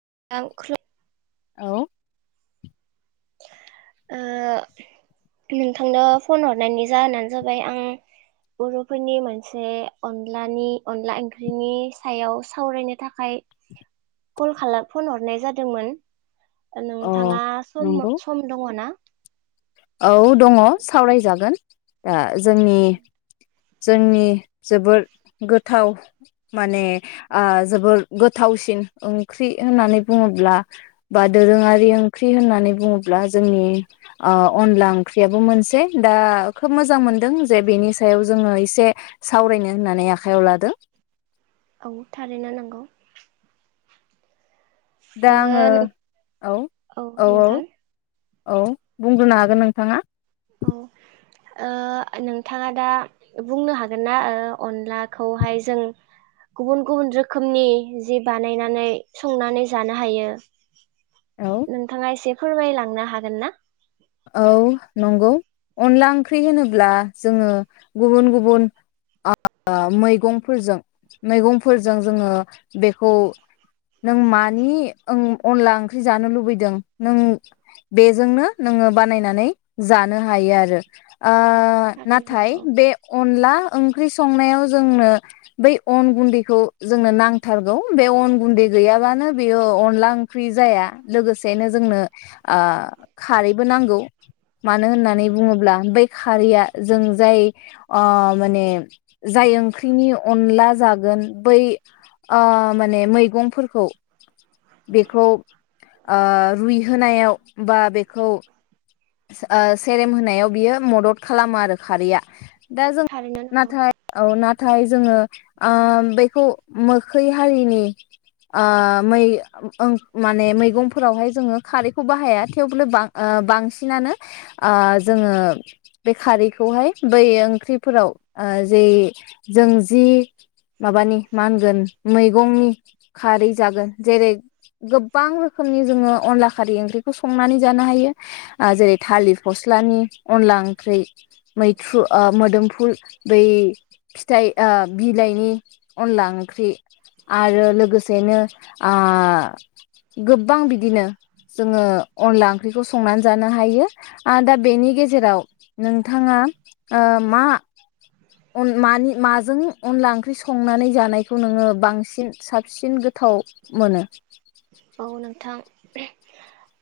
[unintelligible] औ। ओ नोंथांनो फन हरनायनि जाहोनानो जाबाय आं बर'फोरनि मोनसे अनलानि अनला ओंख्रिनि सायाव सावरायनो थाखाय कल खालाम फन हरनाय जादोंमोन। अ नोंथाङा सम नंगौ सम दङ ना? औ दङ सावरायजागोन आ जोंनि जोंनि जोबोद गोथाव माने आ जोबोर गोथावसिन ओंख्रि होननानै बुङोब्ला बा दोरोंङारि ओंख्रि होननानै बुङोब्ला जोंनि अ अनला ओंख्रियाबो मोनसे। दा खोब मोजां मोनदों जे बेनि सायाव जोंङो एसे सावरायनो होननानै आखायाव लादों। औ थारैनो नांगौ दा आंङो औ औ औ। औ बुंग्रोनो हागोन नोंथांङा? औ ओ नोंथांङा दा बुंनो हागोन ना ओ अनलाखौहाय जों गुबुन गुबुन रोखोमनि जि बानायनानै संनानै जानो हायो औ नोंथांङा एसे फोरमायलांनो हागोन ना? औ नंगौ। अनला ओंख्रि होनोब्ला जोंङो गुबुन गुबुन ओ मैगंफोरजों मैगंफोरजों जोंङो बेखौ नों मानि अनला ओंख्रि जानो लुबैदों नों बेजोंनो नोंङो बानायनानै जानो हायो आरो। अ थारैनो नाथाय नंगौ बे अनला ओंख्रि संनायाव जोंनो बै अन गुन्दैखौ जोंनो नांथारगौ बे अन गुन्दै गैयाबानो बेयो अनला ओंख्रि जाया लोगोसेनो जोंनो आ खारैबो नांगौ मानो होननानै बुङोब्ला बै खारैया जों जाय आ माने जाय ओंख्रिनि अनला जागोन बै आ माने मैगंफोरखौ बेखौ आ रुइहोनायाव बा बे खौ आ सेरेम होनायाव बियो मदद खालामो आरो खारैया। दा जों थारैनो नंगौ नाथाय औ न नाथाय जोंङो आ बेखौ मोखै हारिनि आ मै ओं माने मैगंफोरावहाय जोंङो खारैखौ बाहाया थेवबोल आ बांसिन बांसिनानो आ जोंङो बे खारैखौहाय बै ओंख्रिफोराव आ जे जों जि माबानि मा होनगोन मैगंनि खारै जागोन जेरै गोबां रोखोमनि जोंङो अनला खारै ओंख्रिखौ संनानै जानो हायो आजेरै थालिर फस्लानि अनला ओंख्रि मैथ्रु आ मोदोमफुल बै फिथाइ आ बिलाइनि अनला ओंख्रि आरो लोगोसेनो आ गोबां बिदिनो जोंङो अनला ओंख्रिखौ संनानै जानो हायो आरोदा बेनि गेजेराव नोंथांङा आ मा मानि माजों अनला ओंख्रि संनानै जानायखौ नोंङो बांसिन साबसिन गोथाव मोनो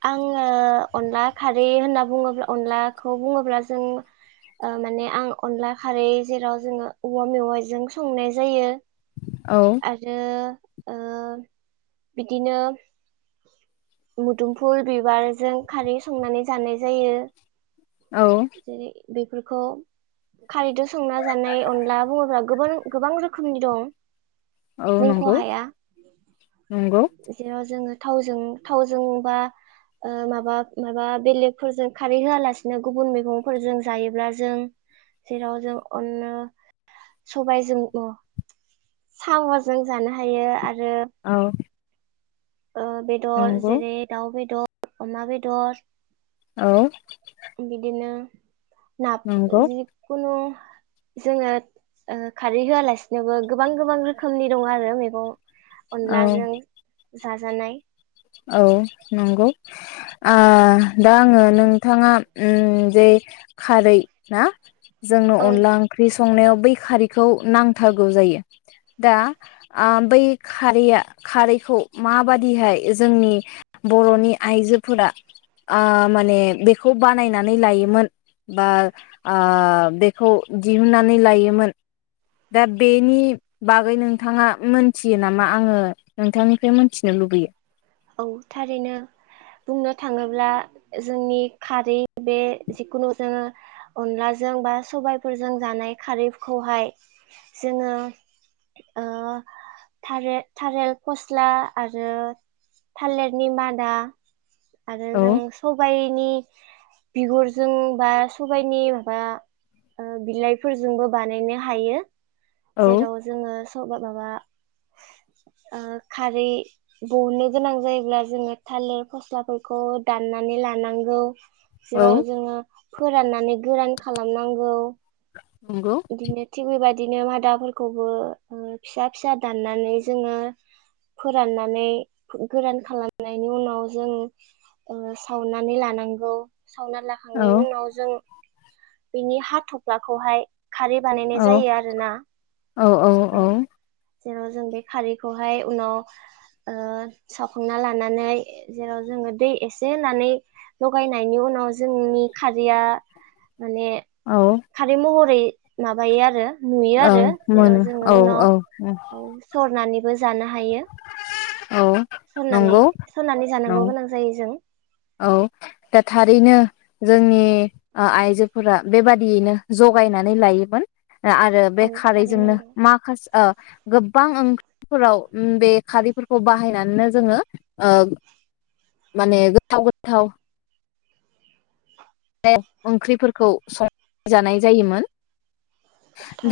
आंङो अनला खारै होनना बुङोब्ला अनलाखौ बुङोब्ला जों आ माने आं अनला खारै जेराव जोंङो औवा मेवाइजों संनाय जायो औ आरो आ बिदिनो मोदुमफुल बिबारजों खारै संनानै जानाय जायो औ जेरै बेफोरखौ खारैद' संना जानाय अनला बुङोब्ला गोबां गोबां रोखोमनि दं औ बुंख' नंगौ हाया नंगौ जेराव जोङो थावजों थावजों बा आ माबा माबा बेलेगफोरजों खारै होआलासिनो गुबुन मैगंफोरजों जायोब्ला जों जेराव जों अनो सबायजोंओ साम'जों जानो हायो आरो औ ओ बेदर नंगौ जेरै दाउ बेदर अमा बेदर औ बिदिनो नाफ नंगौ जिखुनु जोङो ओ खारै होआलासिनोबो गोबां गोबां रोखोमनि दं आरो मैगं औ अनलाजों जाजानाय औ नंगौ आ दा आङो नोंथाङा उम जे खारै ना जोंनो औ अनला ओंख्रि संनायाव बै खारैखौ नांथारगौ जायो दा आ बै खारैया खारैखौ माबादिहाय जोंनि बर'नि आइजोफोरा आ माने बेखौ बानायनानै लायोमोन बा आ बेखौ दिहुननानै लायोमोन दा बेनि बागै नोंथाङा मोनथियो नामा आङो नोंथांनिफ्राय मोनथिनो लुबैयो औ थारैनो बुंनो थाङोब्ला जोंनि खारै बे जिखुनु जोङो अनलाजों बा सबायफोरजों जानाय खारैखौहाय जोङो ओ थारेर थालेर फस्ला आरो थालिरनि मादा आरो औ जों सबायनि बिगुरजों बा सबायनि माबा ओ बिलाइफोरजोंबो बानायनो हायो औ जेराव जोङो सबा माबा आ खारि दिहुन्नो गोनां जायोब्ला जोङो थालिर फस्लाफोरखौ दाननानै लानांगौ जेराव औ जोङो फोराननानै गोरान खालामनांगौ नंगौ। बिदिनो थिग बेबायदि बिदिनो मादाफोरखौबो ओ फिसा फिसा दाननानै जोङो फोराननानै गोरान खालामनायनि उनाव जों ओ सावनानै लानांगौ सावनानै औ लाखांनायनि उनाव जों बिनि हाथफ्लाखौहाय खारै बानायनाय औ जायो आरो ना औ औ ओ औ जेराव जों बे खारैखौहाय उनाव ओ सावखांना लानानै जेराव जोङो दै एसे होनानै लगायनायनि उनाव जोंनि खारैया माने औ खारै महरै माबायो आरो। नुयो औ आरो जेराव मोनो जोङो औ उनाव औ औ सरनानै बो जानो हायो। औ सरनानै नंगौ सरनानै औ जानांगौ गोनां जायो जों। औ दा थारैनो जोंनि ओ आइजोफोरा बेबादियैनो जगायनानै लायोमोन। आरो बे औ थारैनो खारैजोंनो नंगौ माखास ओ गोब्बां ओंख्रिफोराव उम बे खारैफोरखौ बाहायनानैनो जोङो ओ माने थाव गोथाव। बे ओंख्रिफोरखौ सं जानाय जायोमोन।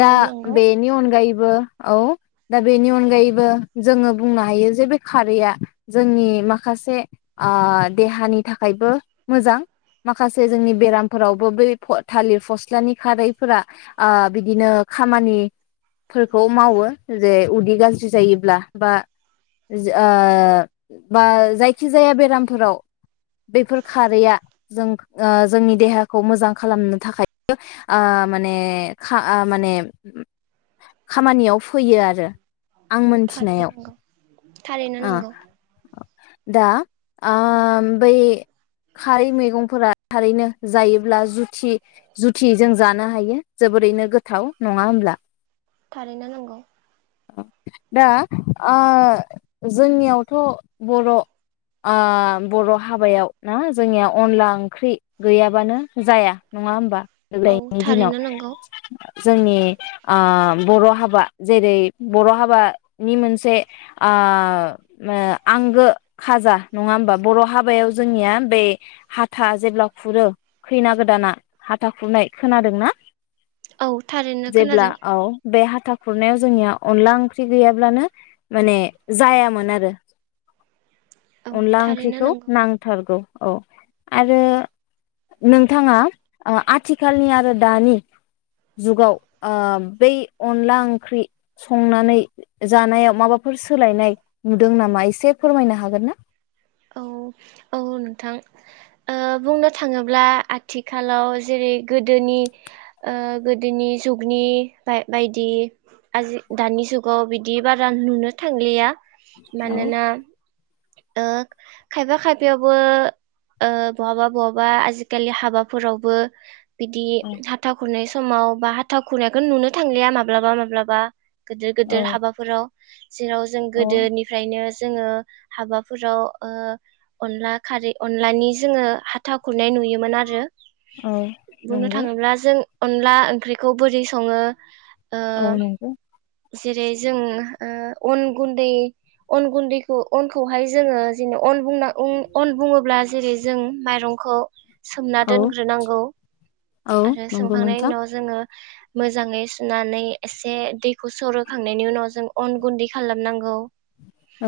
दा नांगौ बेेनि अनगायै बो औ दा बेनि अनगायैबो जोङो बुंनो हायो जे बे खारैआ जोंनि माखासे आ देहानि थाखायबो मोजां माखासे जोंनि बेरामफोरावबो बै थालिर फस्लानि खारैफोरा ओ बिदिनो खामानिफोरखौ मावो जे उदै गाज्रि जायोब्ला बा बा जायखि जाया बेरामफोराव बेफोर खारैया जों ओ जोंनि देहाखौ मोजां खालामनो थाखाय ओ माने ओ माने खामानियाव फैयो आरो आं थारैनो मोनथिनायाव नांगौ थारैनो ओ। नांगौ दा ओ बै खारै मैगंफोरा थारैनो जायोब्ला जुथि जुथि जों जानो हायो जोबोरैनो गोथाव नङा होमब्ला? थारैनो नंगौ। दा ओ जोंनियावथ' बर' ओ बर' हाबायाव ना जोंनिया अनला ओंख्रि गैयाबानो जाया नङा होमबा? औ देग्लायनि दिनाव थारैनो नांगौ जोंनि ओ बर' हाबा जेरै बर' हाबानि मोनसे ओ आंगो खाजा नङा होमबा बर' हाबायाव जोंनिया बे हाथा जेब्ला खुरो खैना गोदाना हाथा खुरनाय खोनादोंना? औ थारैनो जेब्ला खोनादों औ बे हाथा खुरनायाव जोंनिया अनला ओंख्रि गैयाब्लानो माने जायामोन आरो। औ अनला थारैनो ओंख्रिखौ नांगौ नांथारगौ। औ आरो नोंथाङा ओ आथिखालनि आरो दानि जुगाव ओ बै अनला ओंख्रि संनानै जानायाव माबाफोर सोलायनाय नुदों नामा एसे फोरमायनो हागोन ना? औ औ नोंथां ओ बुंनो थाङोब्ला आथिखालाव जेरै गोदोनि ओ गोदोनि जुगनि बाय बायदि दानि जुगाव बिदि बारा नुनो थांलिया। औ मानोना ओ खायफा खायफायावबो ओ बहाबा बहाबा आजिखालि हाबाफोरावबो बिदि हाथा खुरनाय समाव बा ह [unintelligible] नुनो थांलिया माब्लाबा माब्लाबा गिदिर औ गिदिर हाबाफोराव जेराव जों औ गोदोनिफ्रायनो जोङो हाबाफोराव ओ अनला खारै अनलानि जोङो हाथाव खुरनाय नुयोमोन आरो औ बुंनो नंगौ थाङोब्ला जों अनला ओंख्रिखौ बोरै सङो औ ओ नंगौ जेरै जों अन गुन्दै अन गुन्दैखौ अनखौहाय जोङो ज अनना अन बुङोब्ला जेरै जों माइरंखौ सोमना औ दोनग्रोनांगौ औ आरो नंगौ सोमखांनायनि नोंथां उनाव जोङो मोजाङै सुनानै नानै एसे दै खौ सरोखांनायनि उनाव जों अन गुन्दै खालामनांगौ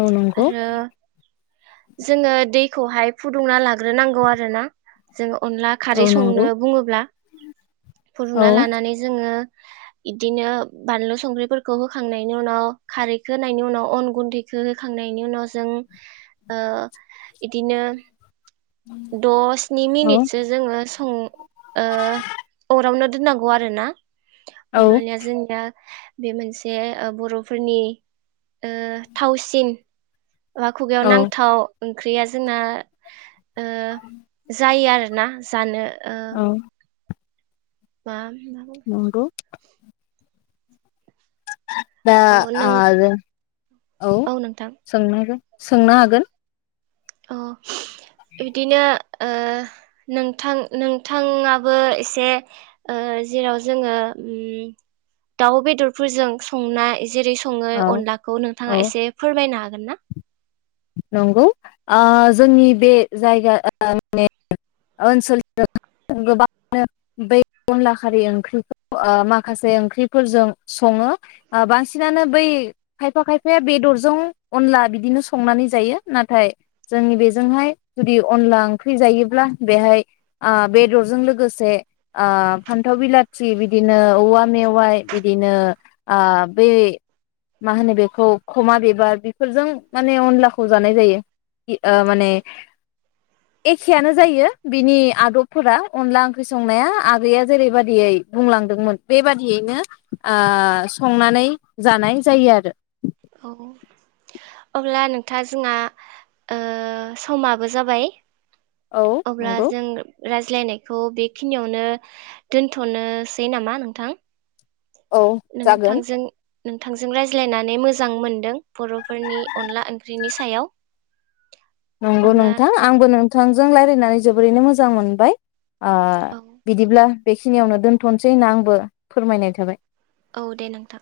औ नंगौ आरो जोङो दैखौहाय फुदुंना लाग्रोनांगौ आरोना जोङो अनला खारै औ संनो नंगौ बुङोब्ला फदुना औ लानानै जोङो इदिनो बानलु संख्रै फोरखौ होखांनायनि उनाव खारैखौ होनायनि उनाव अन गुन्दैखौ होखांनायनि उनाव जों इदिनो द स्नि औ मिनिटसो जोङो [unintelligible] ओ अरावनो दोननांगौ आरो ना औ अब्लानिया जोंनिया बे मोनसे बर'फोरनि ओ थावसिन एबा खुगायाव औ नांथाव ओंख्रिया जोंना जायो आरो ना जानो ओ औ [unintelligible] नंगौ दा औ नों आरो औ [unintelligible] सोंनो हागोन अ बिदिनो ओ नोंथां नोंथाङाबो एसे जेराव जोङो दाउ बेदरफोरजों संना जेरै सङो औ अनलाखौ नोंथाङा औ एसे फोरमायनो हागोन हागोन ना नंगौ ओ जोंनि बे जायगा ओ माने ओनसोलाव गोबाङानो बै अनला खारि ओंख्रिखौ ओ माखासे ओंख्रिफोरजों सङो बांसिनानो बै खायफा खायफाया बेदरजों अनला बिदिनो स संनानै जायो नाथाय जोंनि बेजोंहाय जुदि अनला ओंख्रि जायोब्ला बेहाय ओ बेदरजों लोगोसे ओ फान्थाव बिलाथि बिदिनो औवा मेवाय बिदिनो ओ बै मा होनो बेखौ खमा बिबार बेफोरजों माने अनलाखौ जानाय जायो ए माने एखेयानो जायो बिनि आदबफोरा अनला ओंख्रि संनाया आगैया जेरैबादियै बुंलांदोंमोन बेबादियैनो ओ संनानै जानाय जायो आरो औ अब्ला नोंथाङा जोंहा ओ समाबो जाबाय औ अब्ला नंगौ जों रायज्लायनायखौ बेखिनियावनो दोनथ'नोसै नामा नोंथां औ जागोन नोंथांजों नोंथांजों रायज्लायनानै मोजां मोनदों बर'फोरनि अनला ओंख्रिनि सायाव नंगौ अब्ला नोंथां आंबो नोंथांजों रायलायनानै जोबोरैनो मोजां मोनबाय ओ बिदिब्ला बेखिनियावनो दोन्थ'नोसै होनना आंबो फोरमायनाय थाबाय औ दे नोंथां